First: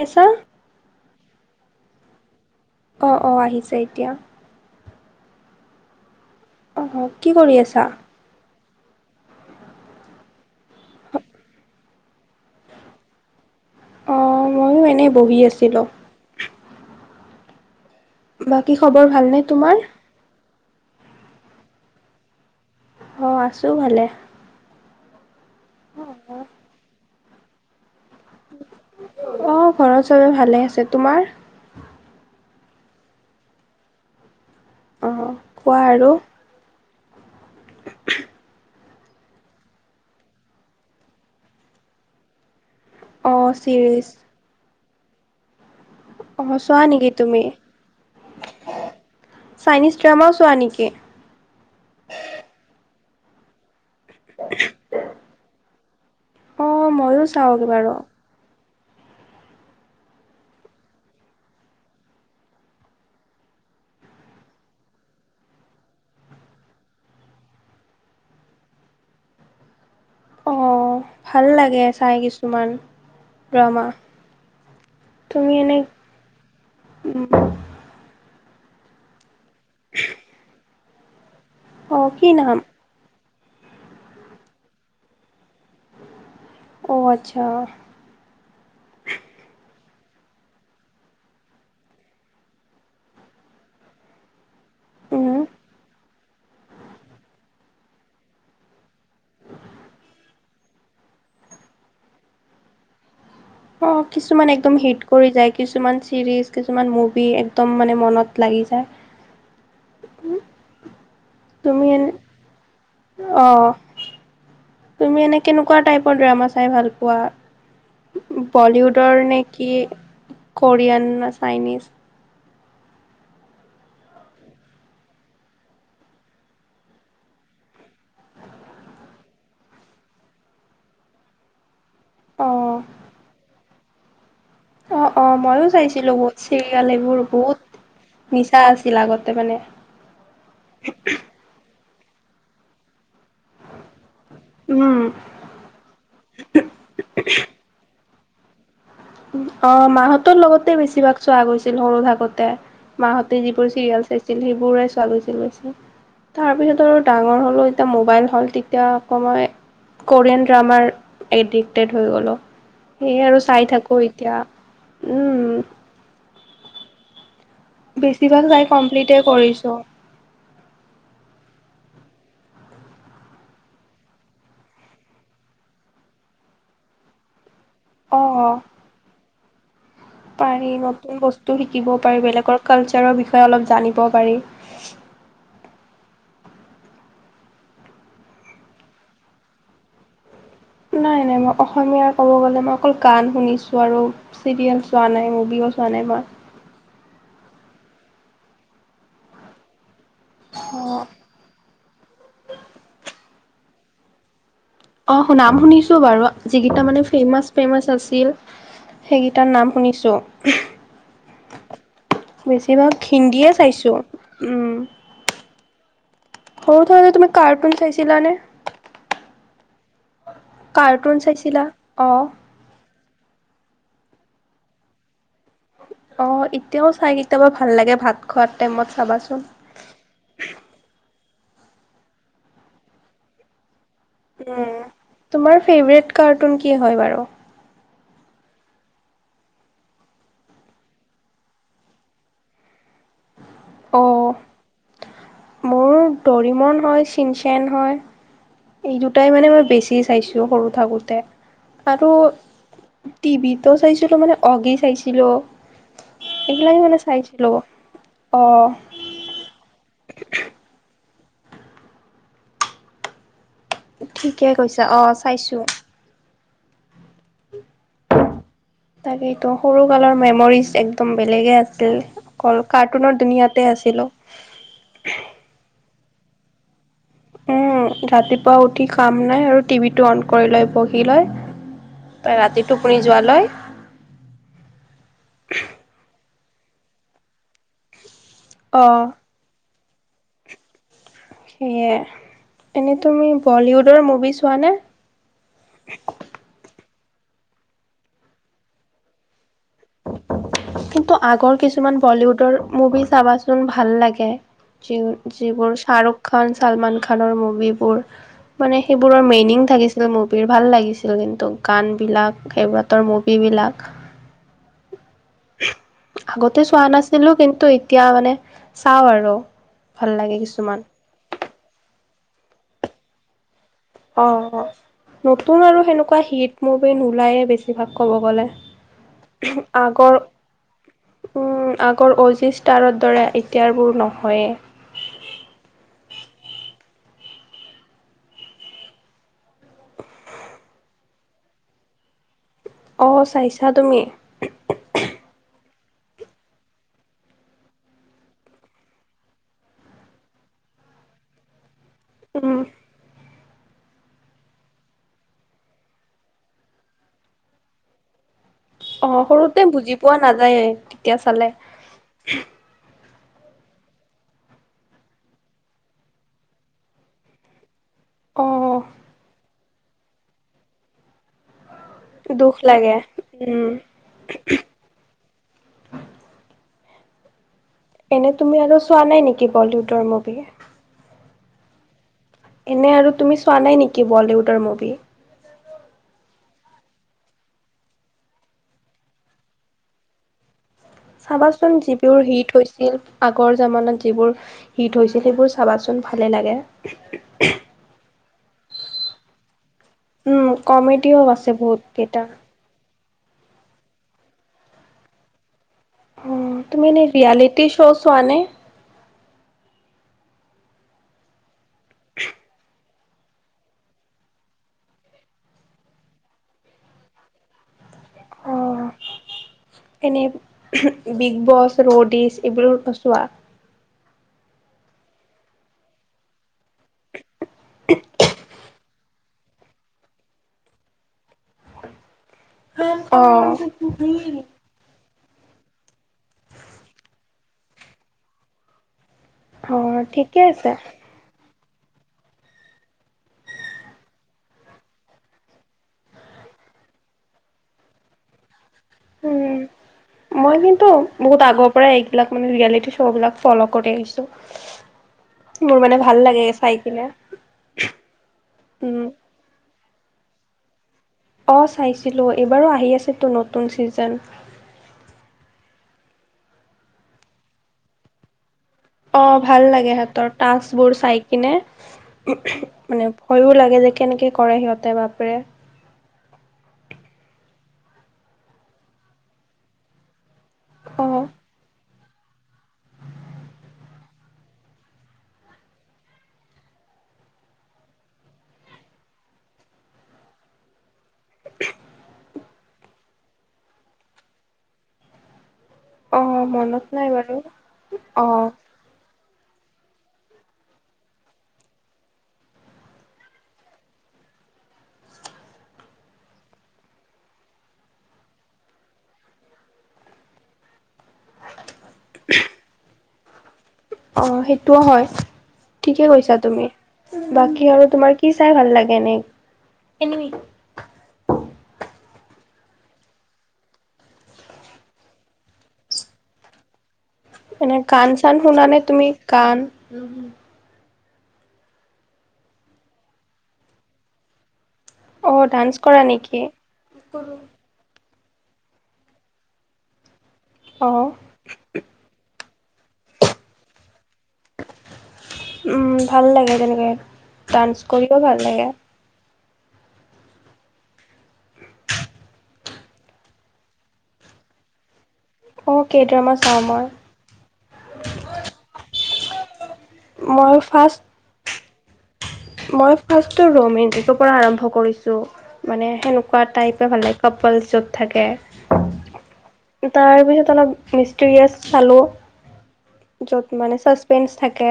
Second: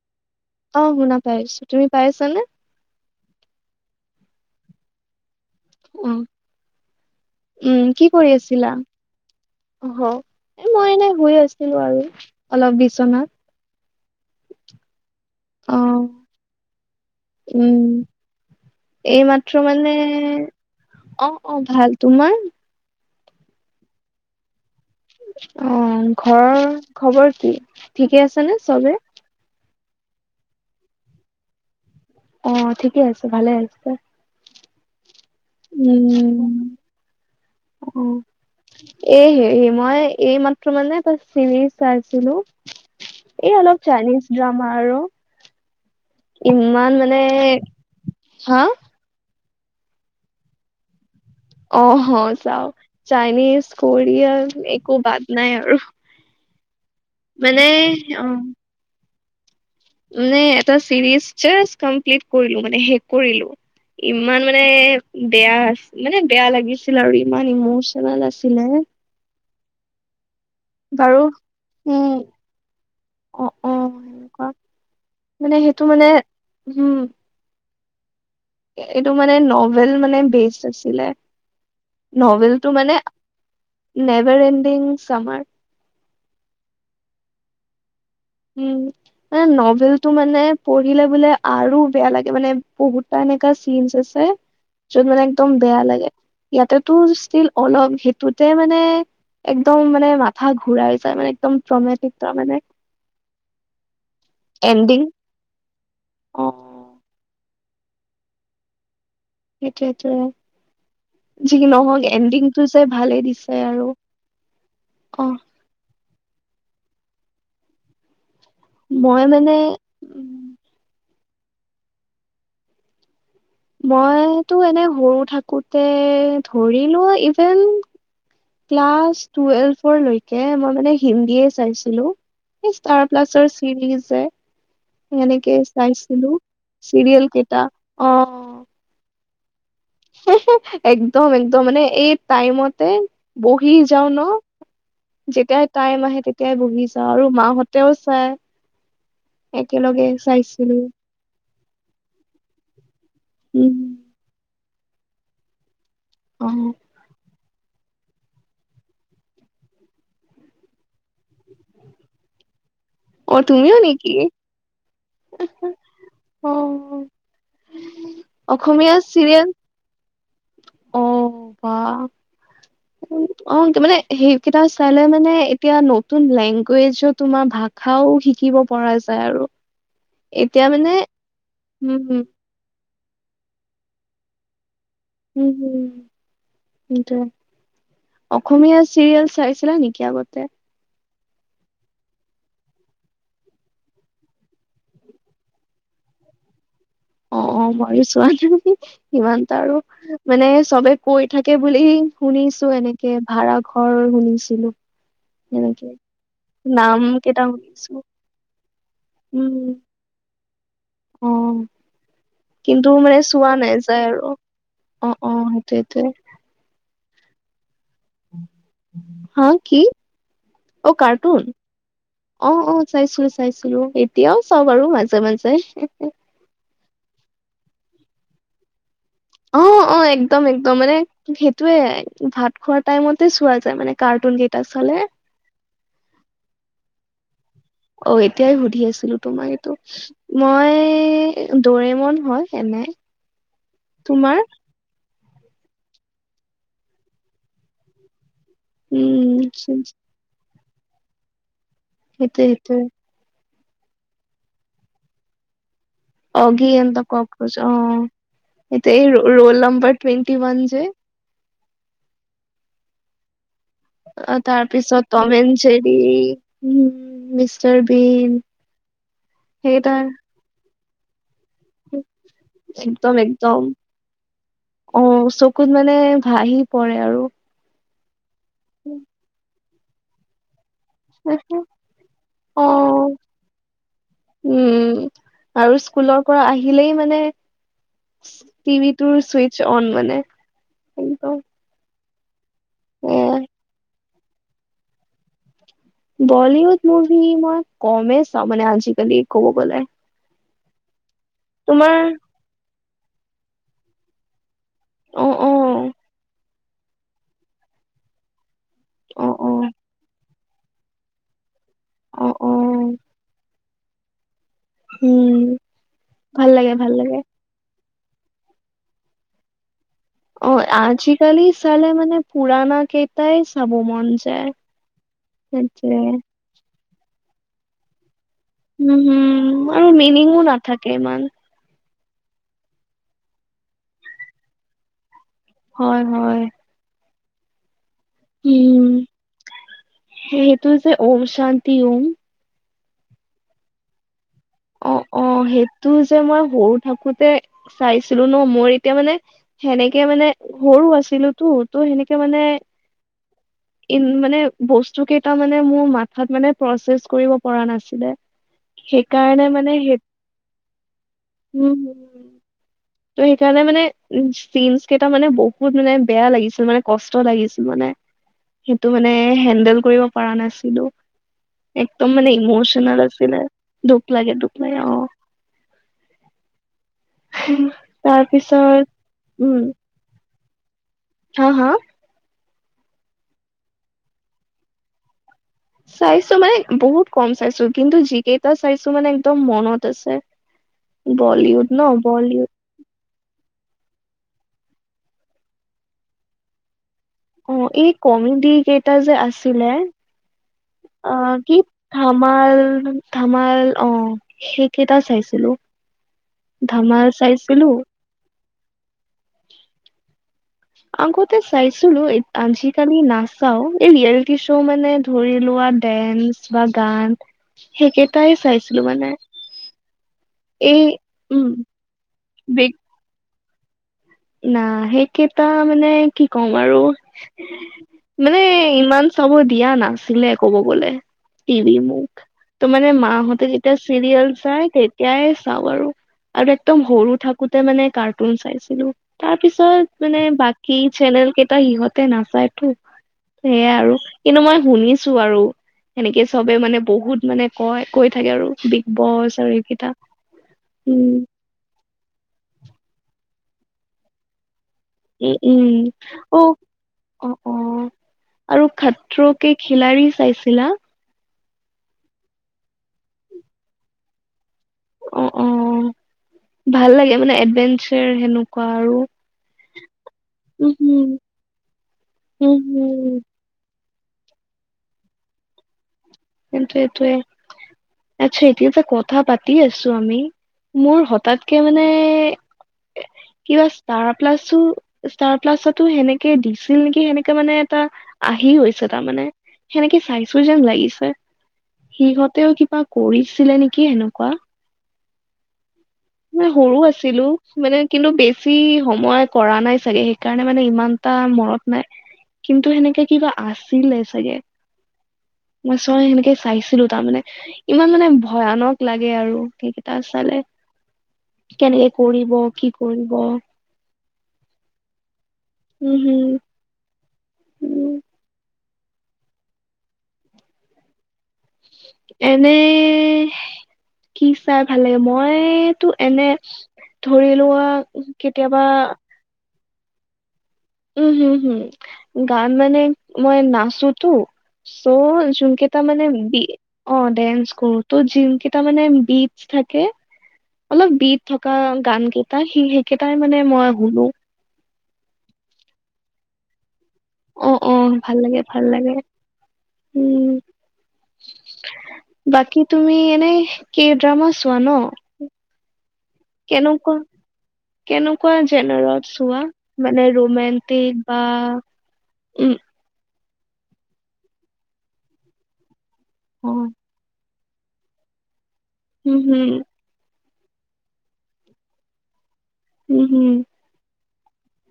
কৈছা অ শুনা পাইছো, তুমি পাইছা নে? অ অ আহিছে এতিয়া ওম অহ কি কৰি আছা কৰি আছিলা অহ এ মই এনে শুই আছিলো আৰু অলপ বিচনাত অ ময়ো এনেই বহি অ আছিলোঁ উম বাকী খবৰ এই ভালনে মাত্ৰ তোমাৰ মানে অ অ ভাল তোমাৰ অ আছো ভালে অ ঘৰৰ খবৰ কি ঠিকে আছে নে চবে অ ঘৰত চবে ভালে আছে তোমাৰ অ ঠিকে আছে ভালে আছে অ অ উম অ এই হেই মই এই মাত্ৰ মানে এটা ছিৰিজ চাইছিলো অঁ এই অলপ চিৰিজ চাইনিজ ড্ৰামা আৰু অঁ চোৱা ইমান নেকি মানে, তুমি হা চাইনিজ ড্ৰামাও চোৱা নেকি? অহ চাও চাইনিজ, কোৰিয়ান একো বাদ নাই আৰু অ মইয়ো মানে অ মানে এটা চিৰিজ জাষ্ট কমপ্লিট কৰিলো মানে শেষ কৰিলো। ইমান মানে বেয়া মানে বেয়া লাগিছিল আৰু ইমান ইমচনেল আছিলে। অঁ বাৰু, ভাল লাগে চাই উম কিছুমান অহ ড্ৰামা অহ, কোৱা তুমি মানে এনে সেইটো মানে, হুম এইটো মানে নভেল মানে বেচ আছিলে। অঁ কি নাম নভেলটো মানে নেভাৰ এণ্ডিং চামাৰ অ আত্চ্ছা উম। মানে নভেলটো মানে পঢ়িলে বোলে আৰু বেয়া লাগে মানে বহুতটা এনেকা চিনচ আছ- এ যত মানে উম। একদম বেয়া লাগে। ইয়াতেতো ষ্টিল অলপ সেইটোতে মানে একদম মানে মাথা ঘূৰাই যায় মানে একদম ট্ৰমেটিক মানে। অ কিছুমান একদম এণ্ডিং হিট কৰি যায় কিছুমান অ চিৰিজ কিছুমান মুভি একদম মানে মনত লাগি যায়। সেইটোৱেটো যি তুমি নহওক এনে এণ্ডিংটো যে ভালেই অ দিছে আৰু অ। কোৱা টাইপৰ ড্ৰামা চাই ভাল পোৱা, মই বলিউডৰ নে মানে কি? উম, কৰিয়ান না চাইনিজ মইতো এনে সৰু থাকোতে ধৰি লোৱা ইভেন ক্লাচ টুৱেলভৰলৈকে ম‌ই মানে হিন্দীয়ে চাইছিলো, অ সেই ষ্টাৰ প্লাছৰ [unintelligible] সেনেকে অ অ ময়ো চাইছিলো বহুত চিৰিয়েল কেইটা অ তা আছিলা আগতে মানে হে হে একদম একদম মানে এই তাইমতে বহি যাও ন। উম। যেতিয়াই টাইম আহে তেতিয়াই বহি চাও আৰু মাহঁতেও চাই অ একেলগে মাহঁতৰ লগতে চাইছিলোঁ। বেছিভাগ চোৱা গৈছিল সৰু থাকোতে, মাহঁতে যিবোৰ উম, চিৰিয়েল চাইছ- ছিল সিবোৰৰে চোৱা গৈছিল বেছে' তাৰ পিছত অ' আৰু ডাঙৰ হ'লেও এতিয়া মোবাইল হ'ল তেতিয়া অকমাই কৰিয়ান ড্ৰামাৰ এডিক্টেড হৈ গলো, সেয়ে আৰু চাই থাক- ঠিকেই [unintelligible] অ। বেছি ভাগ চাই অসমীয়া কমপ্লিটে চিৰিয়েল কৰিছো। অ বা অ মানে সেইকেইটা চালে মানে এতিয়া নতুন লেংগুৱেজৰ তোমাৰ ভাগ খাও অ', শিকিব পৰা যায় আৰু। এতিয়া পাৰি মানে নতুন বস্তু শিকিব উম পাৰি বেলেগৰ কালচাৰৰ বিষয়ে অলপ জানিব পাৰি। উহু সেইটোৱে অসমীয়া চিৰিয়েল চাইছিলা নেকি আগতে? নাই নাই মই অসমীয়াৰ ক'ব গলে মই অকল গান শুনিছো আৰু। চিৰিয়েল ছোৱা নাই মূভিও চোৱা নাই মই? অ অ মইও চোৱা নাই সিমানটা আৰু। মানে চবে অ', কৈ থাকে বুলি শুনিছো এনেকে ভাড়া ঘৰ শুনিছিলো। অ নাম এনেকে শুনিছো বাৰু, যিকেইটা নাম মানে কেইটা ফেমাচ ফেমাচ শুনিছো আছিল। সেইকেইটাৰ উম নাম শুনিছোঁ। অ। কিন্তু বেছিভাগ মানে চোৱা হিন্দীয়ে নাই চাইছো যায় আৰু উম অ অ সেইটোৱেতে। সৰুতে হলে তুমি কাৰ্টুন চাইছ- ছিলানে? হা কি কাৰ্টুন চাইছিলা অ। অ অ চাইছিলো চাইছিলো, এতিয়াও চাওঁ আৰু মাজে মাজে। অ এতিয়াও চাই কেতিয়াবা ভাল লাগে ভাত খোৱাৰ টাইমত চাবাচোন। অ অ একদম একদম মানে সেইটোয়ে ভাত খোৱাৰ টাইমতে চোৱা যায় মানে। কাৰ্টুন কেইটা উম চালে। তোমাৰ ফেভৰেট কাৰ্টুন কি হয় বাৰু? অ এতিয়াই সুধি আছিলো তোমাৰ এইটো, মই দৰিমন হয় এনে। অ তোমাৰ মোৰ দৰিমন হয়, চিনচেন হয়। এই দুটাই উম মানে মই বেছি সেইটোৱে চাইছো সৰু থাকোতে আৰু সেইটোৱে টিভিতো চাইছিলো মানে অগি চাইছিলো। অগি এইবিলাকে এন মানে দা চাইছিলো ককৰজ অ, অ এতিয়া এই ৰ'ল নাম্বাৰ টুৱেণ্টি ৱান যে। অ ঠিকে কৈছা অ তাৰপিছত টম এণ্ড চাইছো জেৰি, মিষ্টাৰ বিন তাকেইটো সৰু সেইকেইটা কালৰ মেমৰিজ একদম বেলেগে আ টো, অকল একদম কাৰ্টুনৰ একদম দুুনীয়াতে আছিলো। অ চকুত মানে ভাহি পৰে আৰু উম, ৰাতিপুৱা উঠি কাম নাই আৰু টিভিটো অন কৰি লৈ বহি লৈ, অ ৰাতি টোপুনি যোৱালৈ উম আৰু স্কুলৰ পৰা আহিলেই মানে অ' টিভিটোৰ চুইচ অন মানে কিন্তু সেয়ে, এনেই তুমি বলীউডৰ মুভি চোৱা নে। বলীউড মুভি মই কমেই চাওঁ মানে আজিকালি ক'ব গলে। কিন্তু আগৰ তোমাৰ কিছুমান বলীউডৰ মুভি চাবাচোন ভাল লাগে। যিন অ অ যিবোৰ শ্বাহৰুখ খান, চালমান খানৰ মুভিবোৰ, মানে সেইবোৰৰ অ অ মিনিং থাকিছিল মুভিৰ ভাল লাগিছিল কিন্তু। অ গানবিলাক অ সেইবাতৰ মুভিবিলাক। উম ভাল আগতে লাগে চোৱা ভাল লাগে নাছিলো কিন্তু এতিয়া মানে চাওঁ আৰু ভাল লাগে অ কিছুমান। আজিকালি চালে মানে পুৰণা কেইটাই চাব ম অ নতুন আৰু সেনেকুৱা হিট মুভি নোলায়ে বেছিভাগ ক'ব গ'লে। উম হম আৰু আগৰ মিনিঙো নাথাকে ইমান উম। আগৰ অজি ষ্টাৰৰ দৰে এতিয়াবোৰ নহয়েই। হয় হয়। উম সেইটো যে ঔম শান্তি ওম। অ চাইছা তুমি। অ', অ সেইটো যে মই সৰু থাকোতে চাইছিলো ন, মোৰ এতিয়া মানে সেনেকে মানে সৰু আছিলো তো, ত' সেনেকে মানে উম, ইন মানে বস্তু কেইটা মানে মোৰ মাথাত মানে প্ৰচেছ কৰিব পৰা নাছিলে। সেইকাৰণে এ মানে বুজি সেই পোৱা নাযায়ে তেতিয়া চালে। উম। তই সেইকাৰণে মানে উ চিনচ কেইটা মানে বহুত মানে বেয়া লাগিছে মানে কষ্ট লাগিছিল মানে। অ', সেইটো মানে হেণ্ডেল কৰিব পৰা নাছিলো। একদম মানে দুখ লাগে ইমোচেনেল আছিলে উম। দোষ লাগে লাগে অ। [unintelligible] এনে তুমি আৰু তাৰপিছত চোৱা নাই নেকি উম বলিউডৰ মুভি। হা হা। এনেই আৰু তুমি চোৱা নাই নেকি বলিউডৰ মুভি। চাইছো মানে বহুত কম চাইছো কিন্তু যিকেইটা চাইছো মানে একদম মনত আছে। বলিউড ন বলিউড। কিট আগৰ জামানাত যিবোৰ হিট হৈছিল সেইবোৰ চাবাচোন ভালেই লাগে। অ এই কমেডি কেইটা যে আছিলে। উম অ কমেডিও আছে কি বহুত কেইটা ধামাল, ধামাল অ সেইকেইটাও চাইছিলো। অ তুমি এনে ধামাল চাইছিলো ৰিয়ালিটি শ'ছোৱানে। আগতে চাইছিলো আজি। কালি নাচাও এই ৰিয়েলিটি শ্ব' মানে ধৰি লোৱা ডেন্স বা গান। সেইকেইটাই চাইছিলো মানে। এনেই এই বিগ উম বছ ৰ'ডিচ বিগ এইবোৰো নোচোৱা। না সেইকেইটা মানে কি কম আৰু মানে ইমান। চাব দিয়া নাছিলে ক'ব গ'লে টিভি মোক। তো মানে অ মাহঁতে যেতিয়া চৰিয়েল চাই তেত তিয়াই চাও আৰু আৰু একদম সৰু থাকোতে মানে কাৰ্টুন চাইছিলো। তাৰ অ পিছত মানে ঠিকে আছে বাকী চেনেল কেইটা সিহঁতে নাচায়তো সেয়াই আৰু কিন্তু মই শুনিছো আৰু সেনেকে চবে মানে বহুত মানে কয় কৈ থাকে আৰু বিগ বছ আৰু এইকেইটা উম মই কিন্তু উম বহুত আগৰ পৰাই এইবিলাক মানে ৰিয়েলিটি শ্ব'বিলাক ফ'ল' কৰি আহিছোঁ উম মোৰ উম মানে ভাল অ লাগে চাই কিনে অ অ আৰু উম খাতৰৌ কে খিলাৰি চাইছিলা। অ চাইছিলো এইবাৰো আহি আছে তো নতুন চিজেন। অ অ ভাল লাগে মানে এডভেন্সেৰ সেনেকুৱা আৰু অ ভাল লাগে সিহতৰ উম টাস্ক বোৰ হুম চাই কিনে। উম মানে হুম। ভয়ো লাগে যে কেনেকে কৰে সিহঁতে বাপেৰে। কিন্তু এইটোৱে। আচ্ছা এতিয়া এটা কথা পাতি আছো আমি মোৰ অ হঠাৎ কে মানে কিবা ষ্টাৰ প্লাছো। ষ্টাৰ প্লাছতো সেনেকে দিছিল নিকি সেনেকে মানে এটা আহি গৈছে তাৰমানে। সেনেকে চাইছো যেন লাগিছে সিহঁতেও কিবা কৰিছিলে নিকি সেনেকুৱা। অ মে সৰু মনত নাই আছিলো বাৰু মানে কিন্তু অ বেছি সময়ত কৰা নাই চাগে সেইকাৰণে মানে ইমানটা মনত নাই। কিন্তু সেনেকে কিবা আছিলে চাগে। মই চয় সেনেকে চাইছিলো তাৰমানে ইমান মানে ভয়ানক লাগে আৰু সেইকেইটা চালে। কেনেকে কৰিব কি কৰিব। অ সেইটোও হয় উম ঠিকে কৈছা হম তুমি। উ বাকী আৰু তোমাৰ কি চাই ভাল লাগে এনেই এনিমি। এনেই। কি চাই ভাল লাগে মইতো এনে ধৰি লোৱা কেতিয়াবা। কান। উম হম হম গান মানে মই নাচোতো। চ' অ যোন ডান্স কেইটা কৰা মানে নেকি বি অ ডেন্স কৰো। ত যিনকেইটা মানে বিচ্ থাকে অলপ অ বিত থকা গান কেইটা সি সেইকেইটাই মানে মই শুনো। উম ভাল লাগে তেনেকে অ অ ভাল লাগে ভাল লাগে উম বাকী তুমি এনেই কে ড্ৰামা চোৱা ন অ কে ড্ৰমা কেনেকুৱা কেনেকুৱা জেনেৰত চোৱা মানে মই ফাৰ্ষ্ট ৰোমেন্টিক। আ উম, মই ফাৰ্ষ্টটো ৰোমেণ্টিকৰ পৰা আৰম্ভ কৰিছোঁ মানে সেনেকুৱা অ টাইপে ভাল লাগে কপল চ'ব থাকে। উম হুম তাৰপিছত অলপ মিষ্টৰিয়াছ উম হম চালোঁ য'ত মানে চাচপেণ্ডচ্ থাকে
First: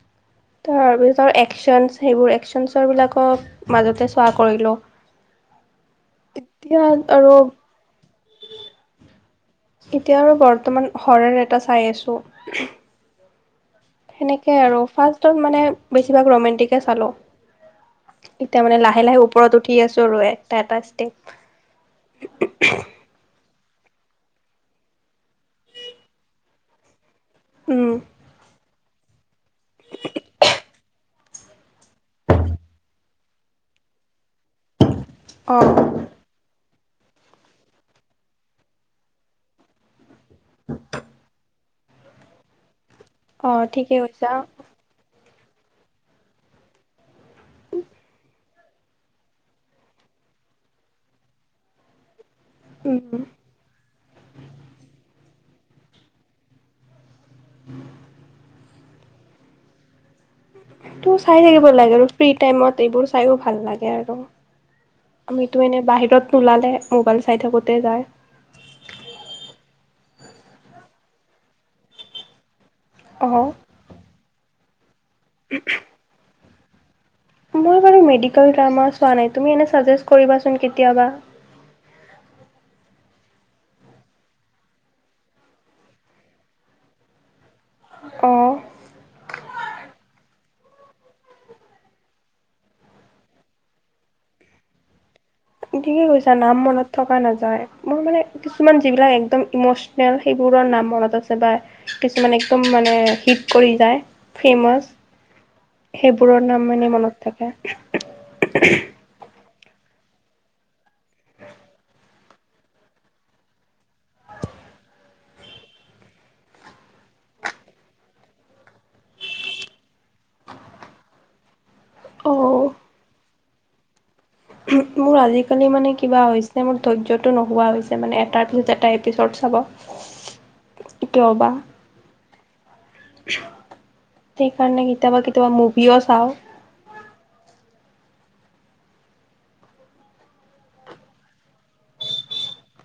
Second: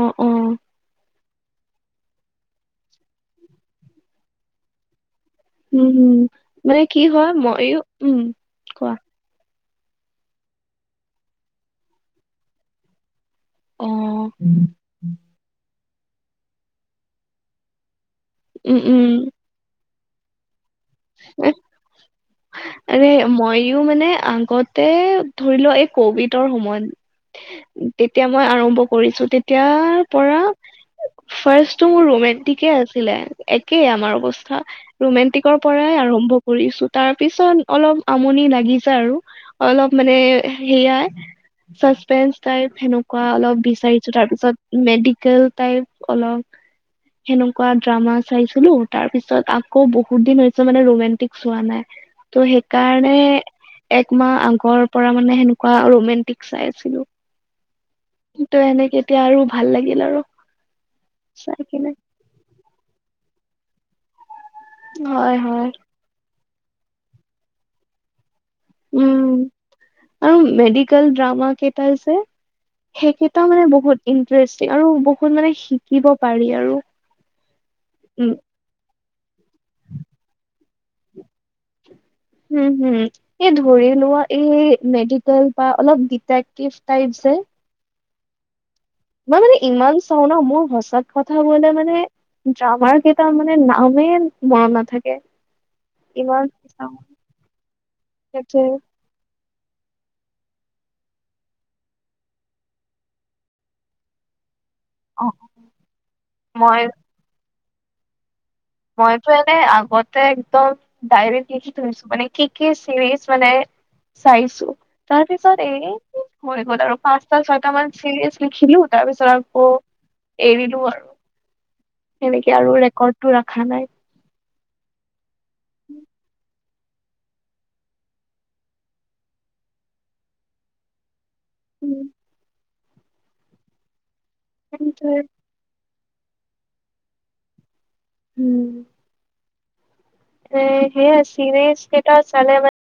অ অ তাৰপিছত এক একচনছ সেইবোৰ একচনছৰবিলাকক মাজতে চোৱা কৰিলোঁ। উম, হম, মানে এতিয়া কি হোৱা আৰু মইও উম। কোৱা এতিয়া আৰু বৰ্তমান হৰৰ এটা চাই আছো। অ সেনেকে আৰু ফাৰ্ষ্টত মানে বেছিভাগ ৰোমেণ্টিকে চালোঁ। এতিয়া মানে উম উম লাহে -লাহে ওপৰত উঠি আছো আৰু এটা- এটা ষ্টেপ। আৰে মইও মানে আগতে ধৰি লোৱা এই কভিডৰ সময়ত উম, তেতিয়া মই আৰম্ভ কৰিছোঁ তেতিয়াৰ পৰা ফাৰ্ষ্টটো মোৰ ৰোমেণ্টিকে আছিলে একেই আমাৰ অৱস্থা। ৰোমেণ্টিকৰ পৰাই অ', আৰম্ভ কৰিছোঁ তাৰ পিছত অলপ আমনি লাগি যা আৰু। অলপ মানে হেয়াই চাচপেন্ঞ্চ টাইপ সেনোক- কুৱা অলপ অ', ঠিকে বিচাৰিছো কৈছা তাৰপিছত মেডিকেল টাইপ অলপ সেনেকুৱা ড্ৰামা চাইছিলো তাৰ পিছত আকৌ বহুত দিন হৈছে মানে ৰোমেণ্টিক চোৱা নাই। ত' সেইকাৰণে উম। একমাহ আগৰ পৰা মানে সেনেকুৱা ৰোমেণ্টিক চাই আছিলোঁ। [inaudible] তে এনেকে এতিয়া আৰু ভাল লাগিল আৰু। ত' চাই থাকিব লাগে আৰু ফ্ৰী টাইমত এইবোৰ চাইও ভাল লাগে আৰু। হয় আমিতো হয় এনে বাহিৰত নুলালে মোবাইল চাই থাকোতে যায়। উম, আৰু মেডিকেল ড্ৰামা কেইটা যে সেইকেইটাও অ' মানে বহুত ইণ্টাৰেষ্টিং আৰু বহুত মানে শিকিব পাৰি আৰু। মই বাৰু উম মেডিকেল ড্ৰামা চোৱা নাই তুমি এনে চাজেষ্ট কৰিবাচোন কেতিয়াবা? [unintelligible] এ ধৰি লোৱা এই মেডিকেল বা অলপ ডিটাইপকিভ টাইপ যে। অ', মই মানে ইমান চাওঁ ন' মোৰ সঁচা কথা কবলে মানে ড্ৰামা কেইটাৰ মানে নামে মনত নাথাকে। ঠিকে কৈছা ইমান নাম মনত চাও থকা নাযায় মোৰ মানে তাকে কিছুমান যিবিলাক একদম ইমশনেল সেইবোৰৰ নামত আছে বা কিছুমান একদম মানে হিট কৰি যায়। ফেমাচ অ সেইবোৰৰ নাম মই মানে মনত থাকে। মইতো এনে আগতে একদম ডাইৰেক লিখি থৈছো মানে কি- কি চিৰিজ মানে চাইছোঁ। তাৰ পিছত এই হৈ গ'ল আৰু পাঁচটা, ছয়টা মান চিৰিয়েচ লিখিলোঁ তাৰ পিছত আকৌ এৰিলোঁ আৰু সেনেকে অ' আৰু ৰেকৰ্ডটো ৰাখা নাই। [unintelligible] মোৰ আজিকালি মানে কিবা হৈছ এ মোৰ ধৈৰ্যটো নোহোৱা হৈছে মানে এটাৰ পিছত এটা এপিছড চাব। কিয়বা উম, সেইকাৰণে সেইটোৱে। কেতিয়াবা -কেতিয়াবা মুভিও চাওঁ। হম, [unintelligible] সেয়ে ছিনেজ কেটা চালে মান